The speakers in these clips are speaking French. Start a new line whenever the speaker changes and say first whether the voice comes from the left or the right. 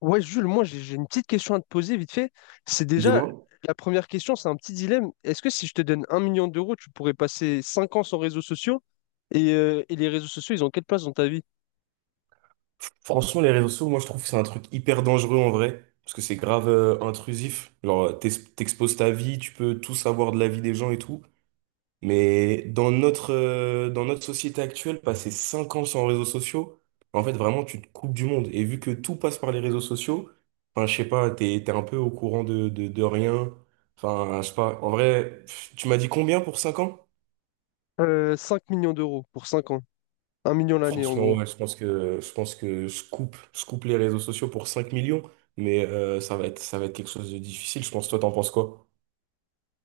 left: Ouais, Jules, moi j'ai une petite question à te poser vite fait. C'est déjà
right: Dis-moi.
left: la première question, c'est un petit dilemme. Est-ce que si je te donne 1 million d'euros, tu pourrais passer 5 ans sans réseaux sociaux? Et les réseaux sociaux, ils ont quelle place dans ta vie?
right: Franchement, les réseaux sociaux, moi, je trouve que c'est un truc hyper dangereux en vrai, parce que c'est grave intrusif. Genre, t'exposes ta vie, tu peux tout savoir de la vie des gens et tout. Mais dans notre société actuelle, passer 5 ans sans réseaux sociaux, en fait, vraiment, tu te coupes du monde. Et vu que tout passe par les réseaux sociaux, enfin, je sais pas, t'es un peu au courant de rien. Enfin, je sais pas. En vrai, pff, tu m'as dit combien pour 5 ans?
left: 5 millions d'euros pour 5 ans. 1 million l'année en
right: Franchement,
left: gros.
right: ouais, je pense que je coupe les réseaux sociaux pour 5 millions, mais ça va être quelque chose de difficile. Je pense, toi, t'en penses quoi?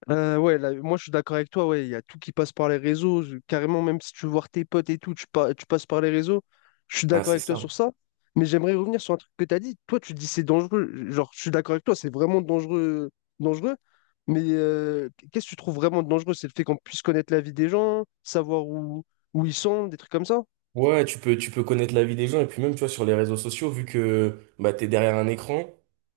left: Ouais, là, moi je suis d'accord avec toi, ouais, il y a tout qui passe par les réseaux, carrément même si tu veux voir tes potes et tout, tu passes par les réseaux, je suis
right: Ah,
left: d'accord
right: c'est
left: avec toi
right: ça.
left: sur ça, mais j'aimerais revenir sur un truc que tu as dit, toi tu dis c'est dangereux, genre je suis d'accord avec toi, c'est vraiment dangereux, dangereux, mais qu'est-ce que tu trouves vraiment dangereux? C'est le fait qu'on puisse connaître la vie des gens, savoir où ils sont, des trucs comme ça?
right: Ouais, tu peux connaître la vie des gens et puis même, tu vois, sur les réseaux sociaux, vu que bah, t'es derrière un écran,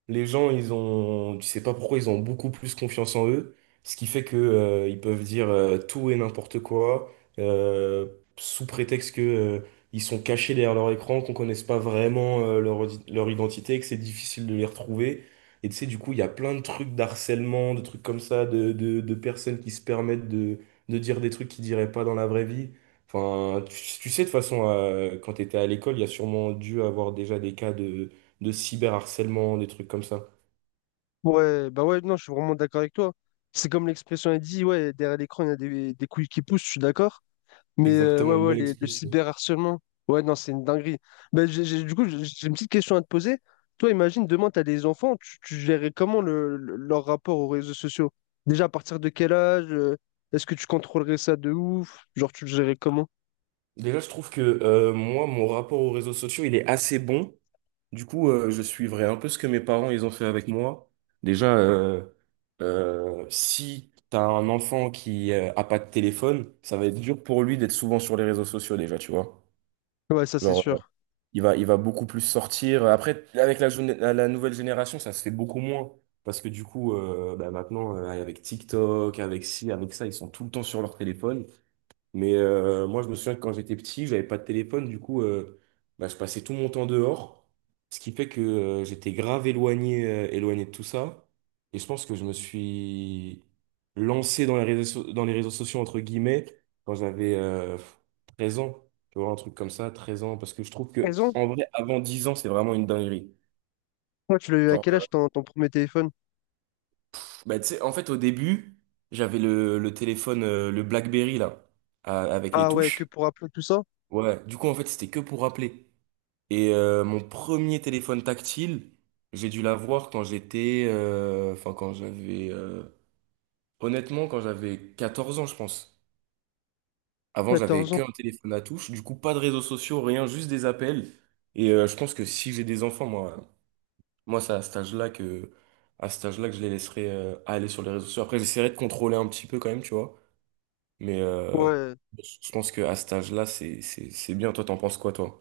right: les gens, ils ont, tu sais pas pourquoi, ils ont beaucoup plus confiance en eux, ce qui fait que ils peuvent dire tout et n'importe quoi, euh, sous prétexte que ils sont cachés derrière leur écran, qu'on connaisse pas vraiment leur, leur identité, que c'est difficile de les retrouver. Et tu sais, du coup, il y a plein de trucs d'harcèlement, de trucs comme ça, de personnes qui se permettent de dire des trucs qu'ils diraient pas dans la vraie vie. Enfin, tu sais, de toute façon, quand tu étais à l'école, il y a sûrement dû avoir déjà des cas de cyberharcèlement, des trucs comme ça.
left: Ouais, bah ouais, non, je suis vraiment d'accord avec toi. C'est comme l'expression a dit, ouais, derrière l'écran il y a des couilles qui poussent, je suis d'accord. Mais
right: Exactement,
left: ouais,
right: une
left: ouais,
right: bonne
left: le
right: expression.
left: cyberharcèlement. Ouais, non, c'est une dinguerie. Ben, du coup, j'ai une petite question à te poser. Toi, imagine, demain, tu as des enfants, tu gérerais comment leur rapport aux réseaux sociaux? Déjà, à partir de quel âge? Est-ce que tu contrôlerais ça de ouf? Genre, tu le gérerais comment?
right: Déjà, je trouve que moi, mon rapport aux réseaux sociaux, il est assez bon. Du coup, je suivrai un peu ce que mes parents, ils ont fait avec moi. Déjà, si tu as un enfant qui a pas de téléphone, ça va être dur pour lui d'être souvent sur les réseaux sociaux déjà, tu vois.
left: Ouais, ça, c'est
right: Genre,
left: sûr.
right: il va beaucoup plus sortir. Après, avec la, jeune- la la nouvelle génération, ça se fait beaucoup moins. Parce que du coup, bah, maintenant, avec TikTok, avec ci, avec ça, ils sont tout le temps sur leur téléphone. Mais moi, je me souviens que quand j'étais petit, j'avais pas de téléphone, du coup, bah, je passais tout mon temps dehors, ce qui fait que j'étais grave éloigné, de tout ça. Et je pense que je me suis lancé dans les réseaux sociaux, entre guillemets, quand j'avais 13 ans, tu vois, un truc comme ça, 13 ans, parce que je trouve que, en vrai, avant 10 ans, c'est vraiment une dinguerie.
left: Toi, tu l'as eu à
right: Genre,
left: quel âge ton premier téléphone?
right: bah, tu sais, en fait, au début, j'avais le téléphone, le BlackBerry, là, avec les
left: Ah ouais, que
right: touches.
left: pour appeler tout ça?
right: Ouais, du coup, en fait, c'était que pour appeler. Et mon premier téléphone tactile, j'ai dû l'avoir quand j'étais, enfin, quand j'avais, honnêtement, quand j'avais 14 ans, je pense. Avant, j'avais
left: 14 ans.
right: qu'un téléphone à touche. Du coup, pas de réseaux sociaux, rien, juste des appels. Et je pense que si j'ai des enfants, moi, moi c'est à cet âge-là que je les laisserai aller sur les réseaux sociaux. Après, j'essaierai de contrôler un petit peu quand même, tu vois. Mais
left: Ouais,
right: je pense qu'à cet âge-là, c'est bien. Toi, t'en penses quoi, toi?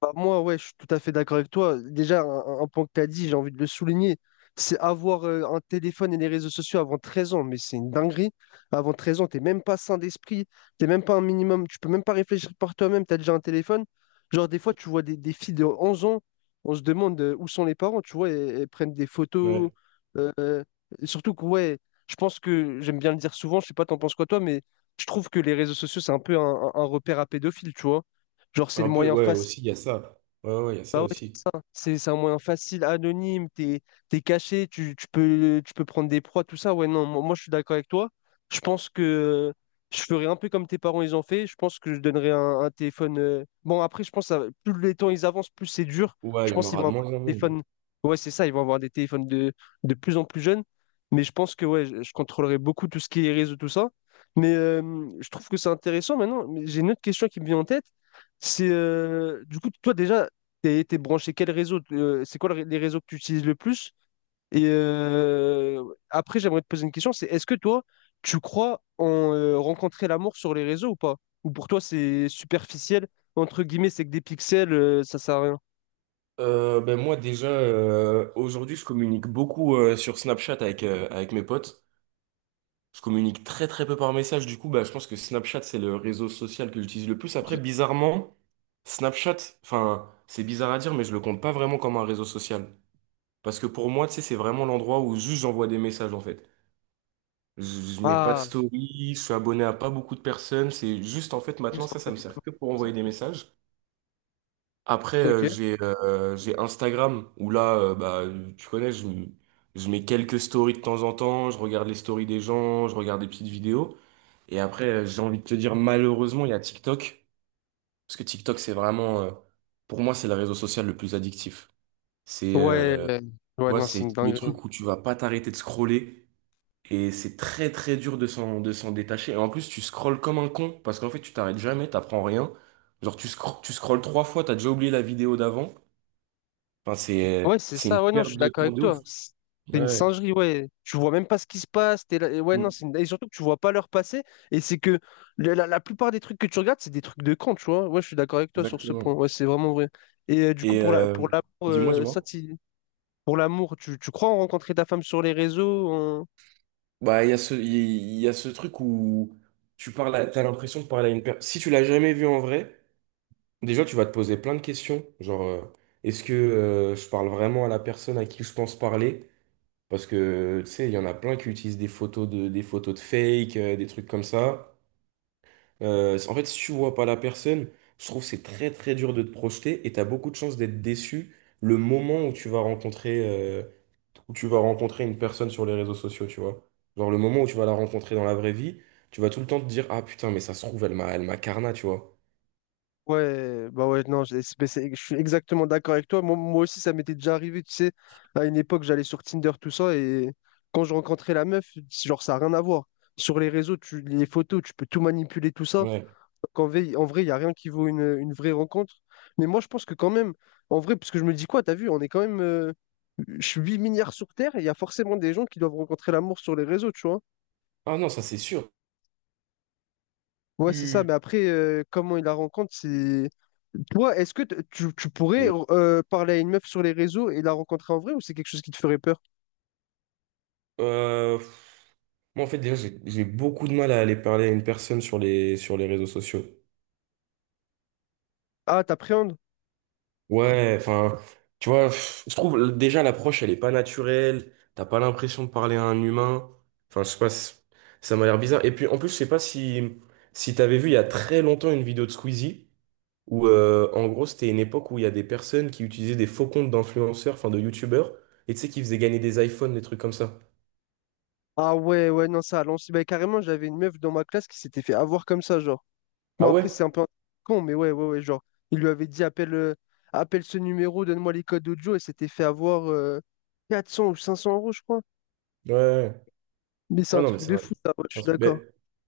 left: bah, moi, ouais, je suis tout à fait d'accord avec toi. Déjà, un point que tu as dit, j'ai envie de le souligner, c'est avoir un téléphone et les réseaux sociaux avant 13 ans, mais c'est une dinguerie. Avant 13 ans, t'es même pas sain d'esprit, t'es même pas un minimum, tu peux même pas réfléchir par toi-même, tu as déjà un téléphone. Genre, des fois, tu vois des filles de 11 ans, on se demande où sont les parents, tu vois, elles prennent des photos.
right: Ouais.
left: euh, euh, et surtout que, ouais, je pense que, j'aime bien le dire souvent, je sais pas, t'en penses quoi toi, mais je trouve que les réseaux sociaux, c'est un peu un, un repère à pédophiles, tu vois. Genre, c'est le
right: Un peu,
left: moyen
right: ouais, aussi, il y a ça. Ouais, ouais, il y a ça aussi.
left: ça. C'est un moyen facile, anonyme, t'es caché, tu peux prendre des proies, tout ça. Ouais, non, moi, moi, je suis d'accord avec toi. Je pense que je ferais un peu comme tes parents, ils ont fait. Je pense que je donnerais un téléphone. Bon, après, je pense que ça plus les temps ils avancent, plus c'est dur.
right: Ouais,
left: Je
right: il y en
left: pense qu'ils
right: aura
left: vont
right: de
left: avoir
right: moins en
left: des
right: moins.
left: téléphones. Ouais, c'est ça, ils vont avoir des téléphones de plus en plus jeunes. Mais je pense que ouais, je contrôlerai beaucoup tout ce qui est réseau, tout ça. Mais je trouve que c'est intéressant maintenant. Mais j'ai une autre question qui me vient en tête. C'est du coup, toi déjà, t'es branché quel réseau? C'est quoi le les réseaux que tu utilises le plus? Et euh, après, j'aimerais te poser une question, c'est est-ce que toi, tu crois en rencontrer l'amour sur les réseaux ou pas? Ou pour toi, c'est superficiel, entre guillemets, c'est que des pixels, ça sert à rien.
right: Ben moi, déjà, aujourd'hui, je communique beaucoup sur Snapchat avec mes potes. Je communique très, très peu par message. Du coup, bah, je pense que Snapchat, c'est le réseau social que j'utilise le plus. Après, bizarrement, Snapchat, enfin, c'est bizarre à dire, mais je le compte pas vraiment comme un réseau social. Parce que pour moi, tu sais, c'est vraiment l'endroit où juste j'envoie des messages, en fait. Je mets pas de
left: Ah,
right: story, je suis abonné à pas beaucoup de personnes. C'est juste, en fait, maintenant,
left: juste
right: ça
left: après
right: me
left: tout
right: sert que pour envoyer des messages. Après,
left: ok.
right: j'ai Instagram où là, bah, tu connais, je mets quelques stories de temps en temps, je regarde les stories des gens, je regarde des petites vidéos. Et après, j'ai envie de te dire, malheureusement, il y a TikTok. Parce que TikTok, c'est vraiment, pour moi, c'est le réseau social le plus addictif. C'est,
left: Ouais,
right: tu
left: ouais,
right: vois,
left: non, c'est
right: c'est
left: une
right: les
left: dinguerie.
right: trucs où tu vas pas t'arrêter de scroller. Et c'est très, très dur de s'en détacher. Et en plus, tu scrolles comme un con. Parce qu'en fait, tu t'arrêtes jamais, t'apprends rien. Genre, tu scrolles trois fois, t'as déjà oublié la vidéo d'avant. Enfin,
left: Ouais, c'est
right: c'est une
left: ça. Ouais, non, je
right: perte
left: suis
right: de
left: d'accord
right: temps
left: avec
right: de ouf.
left: toi. C'est une
right: Ouais.
left: singerie, ouais. Tu vois même pas ce qui se passe. T'es là- et Ouais, non,
right: Mm.
left: Et surtout que tu vois pas l'heure passer. Et c'est que la plupart des trucs que tu regardes, c'est des trucs de con, tu vois. Ouais, je suis d'accord avec toi sur ce point.
right: Exactement.
left: Ouais, c'est vraiment vrai. Du coup,
right: Et
left: pour pour l'amour,
right: dis-moi, dis-moi.
left: tu crois en rencontrer ta femme sur les réseaux?
right: Bah, il y a ce, il y, a ce truc où tu parles t'as l'impression de parler à une personne. Si tu l'as jamais vu en vrai, déjà, tu vas te poser plein de questions. Genre, est-ce que je parle vraiment à la personne à qui je pense parler? Parce que, tu sais, il y en a plein qui utilisent des photos de fake, des trucs comme ça. En fait, si tu vois pas la personne, je trouve que c'est très très dur de te projeter et tu as beaucoup de chances d'être déçu le moment où tu vas rencontrer une personne sur les réseaux sociaux, tu vois. Genre le moment où tu vas la rencontrer dans la vraie vie, tu vas tout le temps te dire ah putain mais ça se trouve elle m'a carna, tu vois.
left: Ouais, bah ouais, non, je suis exactement d'accord avec toi. Moi, moi aussi, ça m'était déjà arrivé, tu sais, à une époque, j'allais sur Tinder, tout ça, et quand je rencontrais la meuf, genre, ça n'a rien à voir. Sur les réseaux, les photos, tu peux tout manipuler, tout ça.
right: Ouais.
left: Donc, en vrai, il n'y a rien qui vaut une vraie rencontre. Mais moi, je pense que quand même, en vrai, parce que je me dis quoi, t'as vu, on est quand même 8 milliards sur Terre, et il y a forcément des gens qui doivent rencontrer l'amour sur les réseaux, tu vois.
right: Ah non, ça c'est sûr.
left: Ouais, c'est ça,
right: Tu-
left: mais après, comment il la rencontre, c'est... Toi, est-ce que tu pourrais parler à une meuf sur les réseaux et la rencontrer en vrai ou c'est quelque chose qui te ferait peur?
right: pff, moi en fait déjà j'ai beaucoup de mal à aller parler à une personne sur les réseaux sociaux.
left: Ah, t'appréhendes?
right: Ouais, enfin, tu vois, pff, je trouve déjà l'approche, elle est pas naturelle. T'as pas l'impression de parler à un humain. Enfin, je sais pas, ça m'a l'air bizarre. Et puis, en plus, je sais pas si t'avais vu il y a très longtemps une vidéo de Squeezie où, en gros, c'était une époque où il y a des personnes qui utilisaient des faux comptes d'influenceurs, enfin de youtubeurs, et tu sais, qui faisaient gagner des iPhones, des trucs comme ça.
left: Ah ouais, ouais, non, ça, à l'ancienne, bah, carrément, j'avais une meuf dans ma classe qui s'était fait avoir comme ça, genre. Bon,
right: Ah ouais?
left: après, c'est un peu un con, mais ouais, ouais, ouais, genre, il lui avait dit, appelle ce numéro, donne-moi les codes audio, et s'était fait avoir 400 ou 500 euros, je crois.
right: Ouais, ouais, ouais.
left: Mais c'est
right: Ouais,
left: un
right: non, mais
left: truc
right: c'est
left: de
right: un,
left: fou, ça, ouais, je
right: c'est un
left: suis
right: truc. Mais
left: d'accord.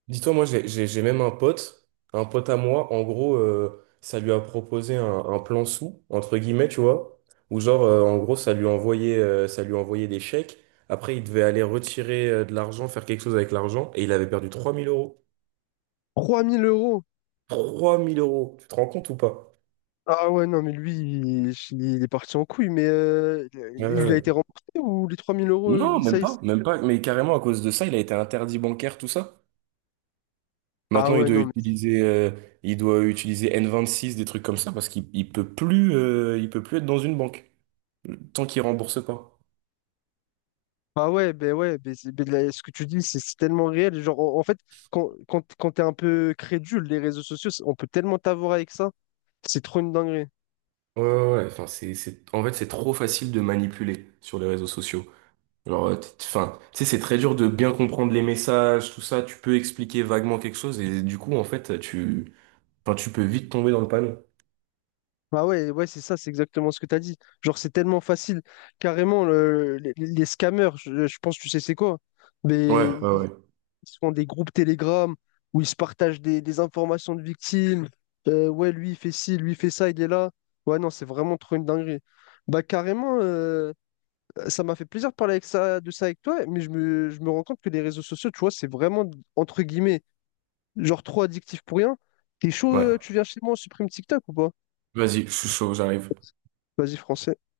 right: dis-toi, moi, j'ai même un pote à moi, en gros, ça lui a proposé un plan sous, entre guillemets, tu vois, où genre, en gros, ça lui envoyait des chèques. Après, il devait aller retirer de l'argent, faire quelque chose avec l'argent, et il avait perdu 3 000 euros.
left: 3 000 euros!
right: 3 000 euros, tu te rends compte ou pas?
left: Ah ouais, non, mais lui, il est parti en couille, mais
right: Ouais, ouais,
left: il a
right: ouais.
left: été remboursé ou les 3000 euros,
right: Non,
left: il, ça,
right: même
left: il-
right: pas, même pas. Mais carrément, à cause de ça, il a été interdit bancaire, tout ça.
left: Ah
right: Maintenant, il
left: ouais,
right: doit
left: non, mais...
right: utiliser, euh, il doit utiliser N26, des trucs comme ça, parce qu'il il peut plus être dans une banque tant qu'il rembourse pas.
left: Ah ouais, ben ben là, ce que tu dis, c'est tellement réel. Genre, en fait, quand t'es un peu crédule, les réseaux sociaux, on peut tellement t'avoir avec ça, c'est trop une dinguerie.
right: Ouais, ouais, ouais. Enfin, en fait, c'est trop facile de manipuler sur les réseaux sociaux. Alors, enfin, tu sais, c'est très dur de bien comprendre les messages, tout ça. Tu peux expliquer vaguement quelque chose et du coup, en fait, enfin, tu peux vite tomber dans le panneau.
left: Ah ouais, ouais, c'est ça, c'est exactement ce que t'as dit. Genre, c'est tellement facile. Carrément, les scammers, je pense, tu sais, c'est quoi? Mais
right: Ouais, ouais, ouais.
left: Ils se font des groupes Telegram où ils se partagent des informations de victimes. Ouais, lui, il fait ci, lui, il fait ça, il est là. Ouais, non, c'est vraiment trop une dinguerie. Bah, carrément, ça m'a fait plaisir de parler de ça avec toi, mais je me rends compte que les réseaux sociaux, tu vois, c'est vraiment, entre guillemets, genre trop addictif pour rien. T'es chaud,
right: Ouais.
left: tu viens chez moi, on supprime TikTok ou pas?
right: Vas-y, je suis chaud, j'arrive.
left: Vas-y, français.